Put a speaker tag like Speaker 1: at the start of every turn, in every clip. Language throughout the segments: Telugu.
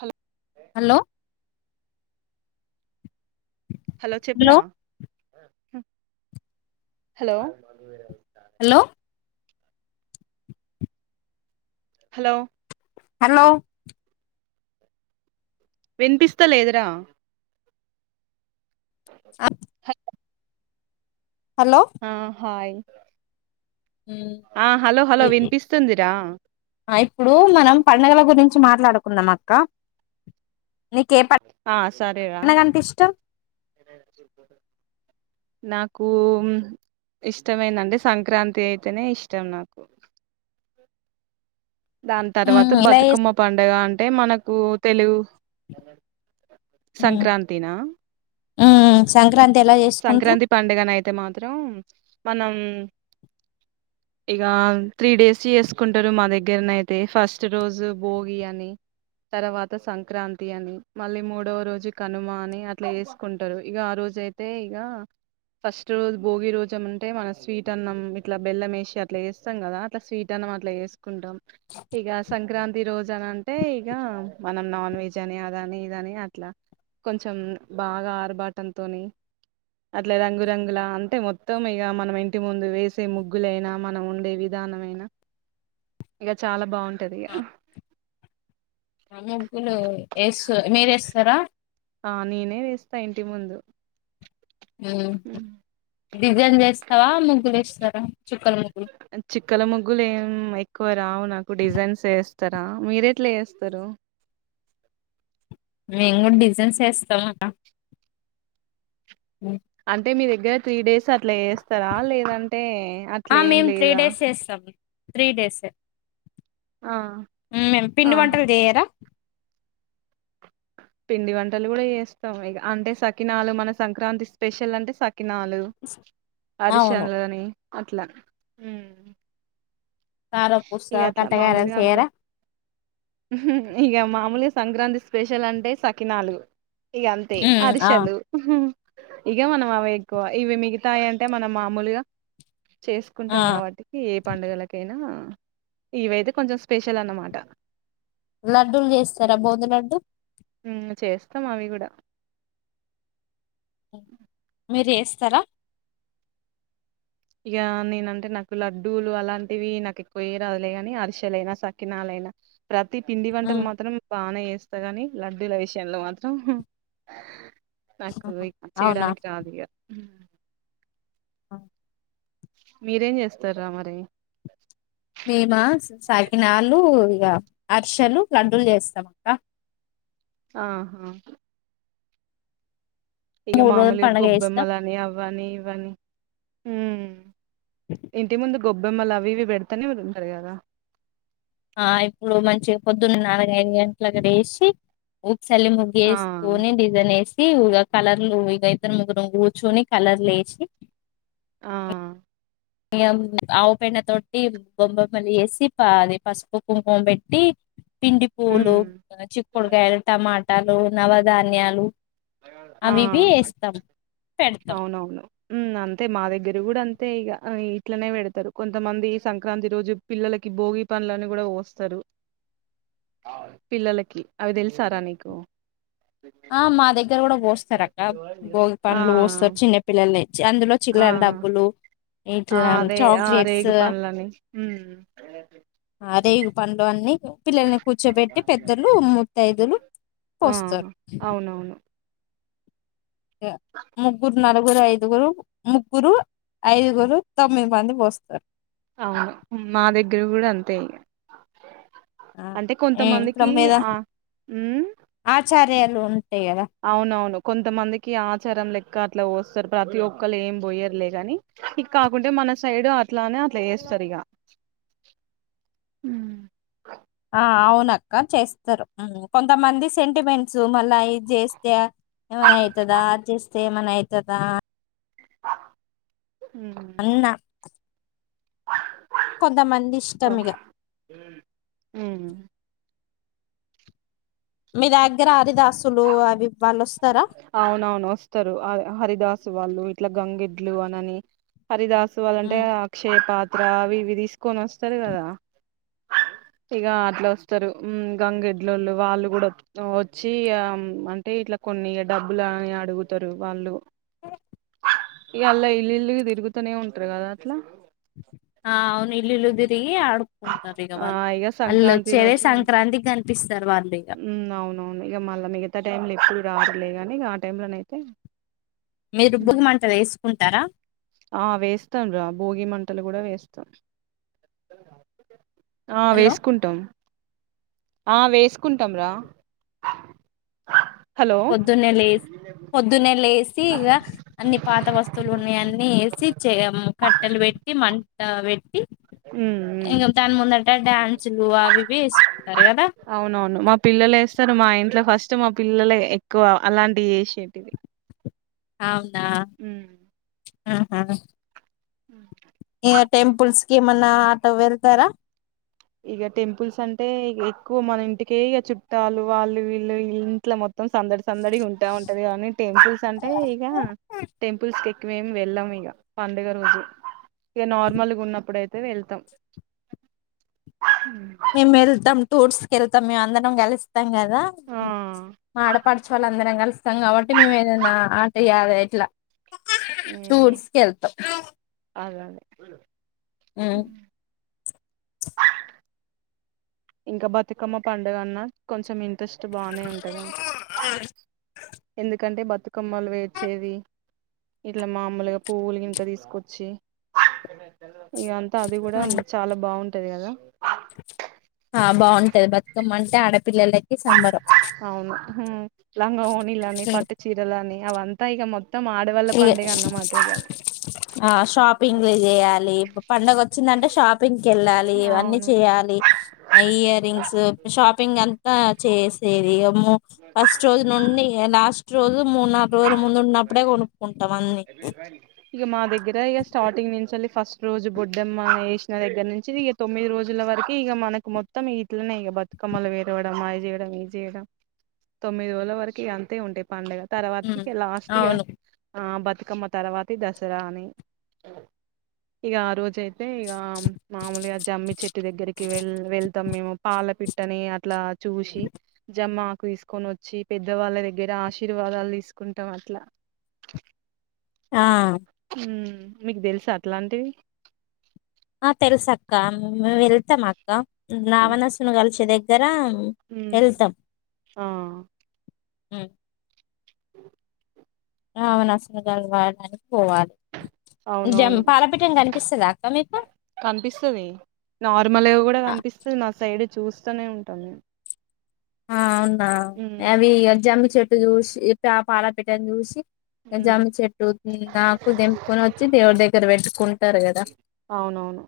Speaker 1: Hello
Speaker 2: hello!
Speaker 1: హలో చెప్పు రా హు హలో
Speaker 2: హలో
Speaker 1: హలో
Speaker 2: హలో
Speaker 1: వినిపిస్తాలేదు రా
Speaker 2: హలో
Speaker 1: ఆ హాయ్ ఆహ హలో హలో వినిపిస్తుందిరా,
Speaker 2: ఇప్పుడు మనం పండుగల గురించి మాట్లాడుకుందాం అక్క నీకు ఏ
Speaker 1: ఆ సరేరా
Speaker 2: పండగంటే ఇష్టం,
Speaker 1: నాకు ఇష్టమైందంటే సంక్రాంతి అయితేనే ఇష్టం నాకు దాని తర్వాత
Speaker 2: ఎలా
Speaker 1: బతుకమ్మ పండుగ అం అంటే మనకు తెలు సంక్రారాంతిన
Speaker 2: ఆహ్ సంక్రాంత్
Speaker 1: సంక్రాంతి పండుగన అయితే మాత్రం మనం ఇక త్రీ డేస్ చేసుకుంటారు మా దగ్గరనయితే ఫస్ట్ రోజు భోగి అని తర్వాత సంక్రాంతి అని మళ్ళీ మూడవ రోజు కనుమ అని అట్లా చేసుకుంటారు ఇక ఆ రోజు అయితే అే ఇక ఫస్ట్ రోజు భోగి రోజ అంటే మనం స్వీట్ అన్నం ఇట్లా బెల్లం వేసి అట్లా వేస్తాం కదా అట్లా స్వీట్ అన్నం అట్లా వేసుకుంటాం ఇక సంక్రాంతి రోజు అని అంటే ఇక మనం నాన్ వెజ్ అని అదని ఇదని అట్లా కొంచెం బాగా ఆర్బాటంతోని అట్లా రంగురంగుల అంటే మొత్తం ఇగ మనం ఇంటి ముందు వేసే ముగ్గులైనా మనం ఉండే విధానమైన ఇగ చాలా బాగుం
Speaker 2: అప్పుడు ఎస్ మీరేస్తారా
Speaker 1: ఆహ్ నేనే వేస్తా ఇంటి ముందు
Speaker 2: అమ్ డిజైన్ చేస్తావా ముగ్గులు ఏస్తారా
Speaker 1: చిక్కల ముగ్గులు ఏం కోల్ రావు నాకు డిజైన్స్ వేస్త వస్తారా మీర ఎట్లా వస్తారు
Speaker 2: మేము కూడా డిజైన్స్ వేస్తాం గద అమ్
Speaker 1: అంటే మీ దగ్గర త్రీ డేస్ అట్లా చేస్తారా లేదంటే అట్లేం
Speaker 2: మేము త్రీ
Speaker 1: లేదా
Speaker 2: డేస్ వేస్తాం త్రీ డేస్
Speaker 1: ఆ
Speaker 2: మే పిండి
Speaker 1: ఆహా
Speaker 2: వంటారుదియరా
Speaker 1: పిండి వంటలు కూడా చేస్తాం ఇ అంటే సకినాలు మన సంక్రాంతి స్పెషల్ అంటే సకి కినాలు
Speaker 2: అవును
Speaker 1: అరిళలని అట్లా అమ్
Speaker 2: కారపూస
Speaker 1: ఇగ అట్లా
Speaker 2: కట్టగారలు
Speaker 1: మామూలుగా అందర్
Speaker 2: చేయరా
Speaker 1: ఇగ మామూలుగా సంక్రాంతి స్పెషల్ అంటే సకినాలు ఇగంతే
Speaker 2: ఆ
Speaker 1: అరిశలు ఇగ మనం అవి ఎక్కువ ఇవి మిగితాయి అంటే మనం మామూలుగా చేసుకుంటాం
Speaker 2: ఆ
Speaker 1: కాబట్టి ఏ పడుగలకైనా ఇవైతే కొంచం స్పెషల్ అనమాట
Speaker 2: లడ్డూలు చేస్తారా బోంది లడ్డూ
Speaker 1: అమ్ చేస్తాం అవి కూడా
Speaker 2: మీరేస్ సర
Speaker 1: ఇగ నేనంటే నాకు లడ్డూలు అలాంటివి నాకు ఎక్కువ ఏయ్ రావులే గాని అరిశలైనా సకినాలైనా ప్రతి పిండి వంటలు మాత్రం బానే జేస్ వస్త ని లడ్డూల విషయంలో మాత్రం నాకు ఇ
Speaker 2: అవునా
Speaker 1: చేయడానికి రాదు ఇగా
Speaker 2: ఆ
Speaker 1: మీరేం చేస్తారా మరి
Speaker 2: మేము సాకినాలు ఇక అరిసలు లడ్డూలు చేస్తాం అ
Speaker 1: ఆహా! ఇక
Speaker 2: మూడు రోజులు
Speaker 1: మామూలుగా
Speaker 2: పండుగ చేస్తాం
Speaker 1: గొబ్బెమలాని అవ్ అవని ఇవని యుగం ఇంటి ముందు గొబ్బెమ్మలవి ఇవి పెడతానే ఉరు ఉంటాది కదా
Speaker 2: ఆ ఇప్పుడు మంచిగా పొద్దున్న నాలుగ ఐదు గంటలుక్కడ వేసి సలి
Speaker 1: ఆ
Speaker 2: ముగ్గేస్కోని డిజైన్ వేసి ఉగ కలర్లు ఇగ ఇద్దరం ముగ్గురం కూర్చోని కలర్లు ఏసి
Speaker 1: ఆహ్
Speaker 2: ఇగ ఆవు పెండతోటి బొబ్బెమ్మలు చేసి అది పసుపు కుంకుం పెట్టి పిండి, పూలు,
Speaker 1: ఉమ్
Speaker 2: చిక్కుడుకాయలు, టమాట ట్టాలు నవధాన్యాలు అవి ఇవి
Speaker 1: ఆహ్
Speaker 2: వేస్తాం పెడతాం
Speaker 1: అవునవును ఉమ్ అంతే మా దగ్గర కూడా అంత్ అతే ఇగ ఇట్లనే పెడతారు కొంతమంది సంక్రాంతి రోజు పిల్లలకి భోగి పనులని కూడా పోస్తారు పిల్లలకి అవి తెలుసారా నీకు
Speaker 2: ఆ మాదగ్ ద్దరు కూడా పోస్తారు అక్క భోగి
Speaker 1: ఆ
Speaker 2: పనుడ్లు పోస్తారు చిన్న పిల్లలు ఇచ్చి అందులో
Speaker 1: ఆ
Speaker 2: చిల్లర డబ్బులు
Speaker 1: ఆ
Speaker 2: ఇట్లా
Speaker 1: అదే ఆ
Speaker 2: చాక్లెట్స్
Speaker 1: రేగు పనులని ఉమ్
Speaker 2: అదే ఇగు పండ్లు అన్ని. పిల్లల్ని కూర్చోబెట్టి పెద్దలు మూతైదులు
Speaker 1: ఆ
Speaker 2: పోస్తారు.
Speaker 1: అవునవును
Speaker 2: ఇగ ముగ్గురు నాలుగు ముగురు ఐదుగురు ముగ్గురు ఐదుగురు తొమ్మిది మంది పోస్తారు
Speaker 1: అవును మా దగ్గర కూడా అంతే ఇగ. అంటే
Speaker 2: ఇప్పుడు
Speaker 1: కొంతమందికి
Speaker 2: మీద
Speaker 1: ఆ ఉమ్మ్
Speaker 2: దేలు ఉ
Speaker 1: అవునవును కొంతమందికి ఆచారం లే క్క అట్లా పోస్తారు ప్రతి ఒక్కళ్రుు ఏం పోయరులే ని ఇక కాకుంటే మన సైడ్ అట్లానే అట్లా వేస్తారు ఇక
Speaker 2: ఆ అవున అక్క చేస్తారు కొంతమంది సెంటిమెంట్స్ మళ్ళా ఇది చేస్తే ఏవన్నా అయితాద చెస్. ఏమన్నా అయితుదా అన్నా
Speaker 1: ఓ...
Speaker 2: ఇష్టం ఇగ
Speaker 1: ఉమ్...
Speaker 2: మీ దాగ్. దగ్గర ఆరిదాసులు అవి వాళ్ళు వస్తారా.
Speaker 1: అవునవును వస్తారు హరిదాసు వాళ్ళు ఇట్లా గంగిడ్లు అనని. హరిదాసు వాళ్ళంటే
Speaker 2: ఉమ్,
Speaker 1: ఆక్షయపా అవి ఇవి తీసుకొని వస్తారు కదా ఇక అట్లా వస్తరు గంగెడ్లళ్ళు వాళ్ళు కూడా వచ్చి ఆమ్.. అంటే ఇట్లా కొన్ని డబ్బులని అడుగుతారు వాళ్ళు ఇ అలా ఇల్లు ఇల్ తిరుగుతనే ఉంటారు కదా అట్లా
Speaker 2: ఆ అవును ఇల్లు ఇల్లు తిరిగ్. ఆడుకుంటారు ఇక
Speaker 1: ఆ
Speaker 2: వాళ్ళు
Speaker 1: ఇక
Speaker 2: వాళ్ళు
Speaker 1: సంక్రాంతి
Speaker 2: వచ్చేదె
Speaker 1: రోజే
Speaker 2: సంక్రాంతి కనిపిస్తారు వాళ్ళు ఇక
Speaker 1: అత్త టైంలో ఎప్పుడు రారు లె గానీ ఆ టైంలోనైతే
Speaker 2: మీరుభొగి మంటలు వేసుకుంటారా.
Speaker 1: ఆ వేస్తాను రా భోగి మంటలు కూడా వేస్తాం ఆ
Speaker 2: హలో
Speaker 1: వేసుకుంటాం ఆ వేసుకుంటాం రా. హలో
Speaker 2: పొద్దున్నేలెస్ పొద్దున్నే లేసి ఇక అన్ని పాత వస్తువులు ఉన్నాయన్నీ ఏసి చెఎమ్ కట్టెలు పెట్టి మంట పెట్టి.
Speaker 1: ఉమ్
Speaker 2: ఇంక దాని ముందట డ్యాన్సులు అవివి వేసుకుంటారు కదా
Speaker 1: ఇప్పుడు మా ఇంట్లో ఫస్ట్ మా పిల్లలే ఎక్కువ అలాంటివి చేసేటిది
Speaker 2: అమ్
Speaker 1: మ్.
Speaker 2: [unintelligible] ఇ టెంపుల్స్ కి ఏమన్నా అటు వెళ్తారా.
Speaker 1: ఇక టెంపుల్స్ అంటే ఎక్కువ మన ఇంటికే ఇ చుట్టాలు వాళ్ళు వీళ్ళు ఇ ఇంట్లో మొత్తం సందడి సందడి ఉంటా ఉంటది కానీ టెంపుల్స్ అంటే ఇక టెంపుల్స్ క మేము వెళ్ళాం ఇగ పండుగ రోజు ఇగ నార్మల్గా ఉన్నప్పుడుయితే వెళ్తాం.
Speaker 2: మేమెల్తం టూర్స్ కెళ్తాం మేము అందరం కలిసి తాం కదా
Speaker 1: ఆ
Speaker 2: మా ఆడపడుచు వాళ్ళందరం కలిసి. ఇస్తాం కాబట్టి మేము ఏదైనా ఆటయాలి ఎట్లా
Speaker 1: ఉమ్
Speaker 2: టూర్స్ కి ఎల్తం.
Speaker 1: [unintelligible] అ [inaudible] ఇంకా బతుకమ్మ పండుగన్నా కొంచెం ఇంటి ఇట్రస్ట్ బానే ఉంటది ఎందుకంటే బ బతుకమ్మలు పెర్చేది ఇట్లా మామలుగా పువ్వులు గినకా తీసుకొచ్చి. ఇగ అంతా అది కూడా చాలా బాగుంటది కదా.
Speaker 2: ఆ బాగుంటది బతుకమ్మ అంటే ఆడపిల్లలకి సంబరం
Speaker 1: అవును. హుం లంగ ఓణిలని పట్టు చీరలనీ అవంతా ఇగ మొత్త. ఆడవాళ్ళ
Speaker 2: ఇ
Speaker 1: పండుగ అన్నమాట
Speaker 2: షాపింగ్లు చేయాలి పండగ వచ్చిందంటే షాపింగ్ వెళ్ళాలి ఇవన్నీ
Speaker 1: అవును
Speaker 2: చేయాలి ఇయర్ రింగ్స్ షాపింగ్ అంతా చేసే దిఎం మో ఫస్ట్ రోజు నుండి ఇగ లాస్ట్. రోజు మూ నాలు రోజుల ముందు ఉన్నప్పుడే కొను
Speaker 1: ఇగ మా దగ్గర ఇగ స్టార్టింగ్. నుంచిల్లి ఫస్ట్ రోజు బొడ్డమ్మ వేసిన దగ్గర నుంచి ఇక తొమ్మిది రోజుల వరకు ఇక మన మొత్తం ఇట్లానే ఇక బతుకమ్మలు పేరవడం అ చేయడం ఇ చేయడం తొమ్మిది రోజుల వరకి ఇ అంతే ఉంటాయి పంగ తర్వాతకి
Speaker 2: ఉమ్
Speaker 1: లాస్ట్ ఇగ
Speaker 2: అవును
Speaker 1: ఆహ్ బాత్. బతుకమ్మ తర్వాతి దసరా అని ఇగ ఆ రోజుయితే అయితే ఇక మామూలుగా జమ్మి చెట్టు దగ్గరికి వె వెళ్తాం మేము పాలపి ట్టని అట్లా చూసి జమ్మా కు తీసుకొని వచ్చి పెద్దవాళ్ళ దగ్గర ఆశీర్ ఆశీర్వాదాలు తీసుకుంటాం అట్లా.
Speaker 2: ఆ
Speaker 1: హ్మ్ మీకు తెలుస అట్లాంటివి.
Speaker 2: ఆ తెలుస అక్క మ వెళ్తాం అక్క నావా నాసున్ గాల్ చెద. జరా
Speaker 1: ఆ
Speaker 2: ఉం
Speaker 1: ఊ ఊ. [inaudible]
Speaker 2: అవున అసలు వాడని.
Speaker 1: అవునవును
Speaker 2: పాలపీఠం కనిపిస్తదా అక్క మీకు
Speaker 1: కనిపిస్తుంది నార్మల్ కూడా
Speaker 2: ఆ
Speaker 1: కనిపిస్తుంది నా సైడ్ చూస్తూనే ఉంటాం మేము
Speaker 2: ఆను
Speaker 1: మ్మ్
Speaker 2: ఎయావి అ జామా చెట్టు ఇటు చూసి ఇట్ట పాలపిట్టని చూసి.
Speaker 1: మ్మ్
Speaker 2: జామ చెట్టు ఆకు తేపుకొని వచ్చి దేవుడి దెగ్గ దగ్గర పెట్టుకుంటారు కదా.
Speaker 1: అవునవును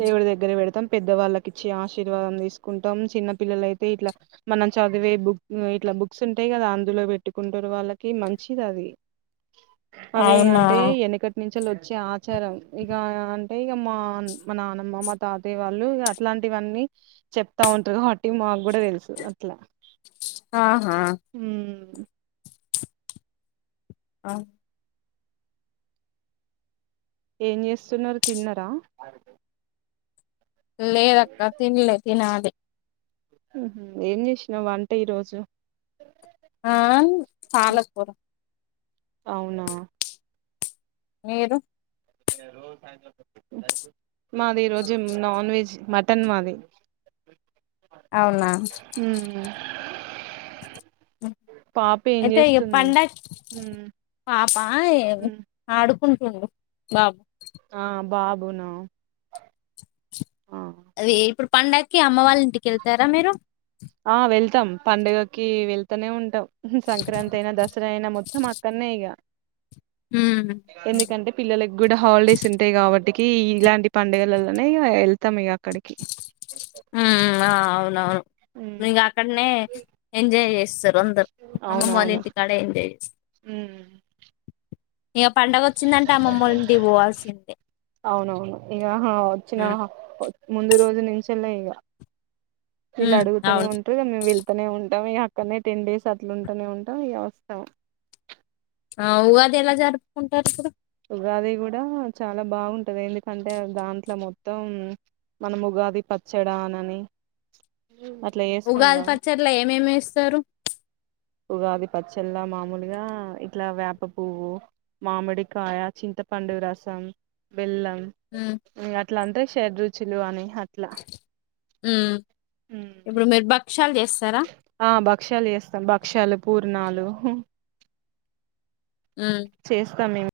Speaker 1: దేవుడి దగ్గర పెడతాం పెద్దవాళ్ళకి ఇచ్చి ఆశీర్వాదం తీసుకుంటాం చిన్న పిల్లలయితే ఇట్లా మనం చదివే బుక్ ఇట్లా బుక్స్ ఉంటాయి కదా అందులో పెట్టుకుంటారు వాళ్ళకి మంచిదది అవి
Speaker 2: అవునా
Speaker 1: అంటే వెనుకటి నుంచిలు వచ్చే ఆచారం ఇక పై మాన్. మా నానమ్మ మా తాతయ్య వాళ్ళు అట్లాంటి అవన్నీ చెప్తా ఉంటారు కాబట్టి మా. కూడా తెలుసు అట్లా
Speaker 2: ఆహా
Speaker 1: హ్మ్.
Speaker 2: ఆహ.
Speaker 1: ఏం చేస్తున్నారు తిన్నారా.
Speaker 2: లేదక్క తినలే తినాలి
Speaker 1: ఏం చేసినావు వంట ఈ రోజు
Speaker 2: ఆ పాలకూర.
Speaker 1: అవునా
Speaker 2: మీరు
Speaker 1: మాది ఈరోోజు నాన్ వెజ్ మటన్ మాది
Speaker 2: అవున.
Speaker 1: ఉమ్, పాప ఏం
Speaker 2: అయితే
Speaker 1: చేస్తుంది
Speaker 2: పండా
Speaker 1: మ్మ్
Speaker 2: పాప
Speaker 1: మ్మ్
Speaker 2: ఆడుకుంటూ. బబా
Speaker 1: ఆ బాబు నా.
Speaker 2: పంండగకి అమ్మ వాళ్ళ ఇంటికి వెళ్తారా మీరు
Speaker 1: ఇష్టం పండుగకి వెళ్తూనే ఉంటాం. సంక్రాంతి అయినా దసరా అయినా మొత్తం అక్కనే ఇగ.
Speaker 2: ఉమ్
Speaker 1: ఎందుకంటే పిల్లలకి కూడా హాలీడేస్ ఉంటాయి కాబట్టి. ఇంటికి ఇలాంటి పండుగలలోనే వెళ్తాం ఈగ.
Speaker 2: మ్మ్ ఆవు అవును.
Speaker 1: ఉమ్
Speaker 2: మీకా అక్కడనే ఎంజాయ్ చే సర్ సొందర్
Speaker 1: అవునవును
Speaker 2: అమ్మమ్మాలంటి కడ అంట
Speaker 1: మ్మ్
Speaker 2: ఈఖ పండగ వచ్చిందంటే అమ్మమ్మ ఇంటికి పోవాల్సిందే.
Speaker 1: అవునవును ఇగ వచ్చిన ముందు రోజు నింషెలా ఈగ వీళ్ళు
Speaker 2: ఉమ్
Speaker 1: అడుగుతనే
Speaker 2: అవును
Speaker 1: ఉంటరు ఇగ మేమ్ వెళ్తనే ఉంటం ఇగా. కానే టెన్ డేస్ అట్లుంటనే ఉంటం ఇగా వస్తం.
Speaker 2: ఆ ఉగాది ఎలా జరుపుకుంటారు ఇపుడు.
Speaker 1: ఉగాది గూడా చాలా బాగుంటది. ఎందుకంటే దాంట్లో మొత్తం, మనం ఉగాది పచ్చడా అనని. అట్లా చేస్తాం
Speaker 2: ఉగాది
Speaker 1: కదా
Speaker 2: పచ్చడ్ల ఏమేమి ఏస్తరు.
Speaker 1: ఉగాది పచ్చడ్ల మామూలుగా ఇట్లా వేప పువ్వు, మామిడికాయ, చింతపండు రసం, బెల్లం.
Speaker 2: ఉమ్
Speaker 1: ఇంగట్ ఇట్లంటే షడ్ రుచులు అని. అట్లా
Speaker 2: హ్మ్ ఇప్పుడు మీర్ బక్ క్షల్ చే
Speaker 1: ఆ బక్షాల్ చేస్తాం భక్షాలు పూర్ నాలు
Speaker 2: ఉమ్
Speaker 1: చేస్తామేమ్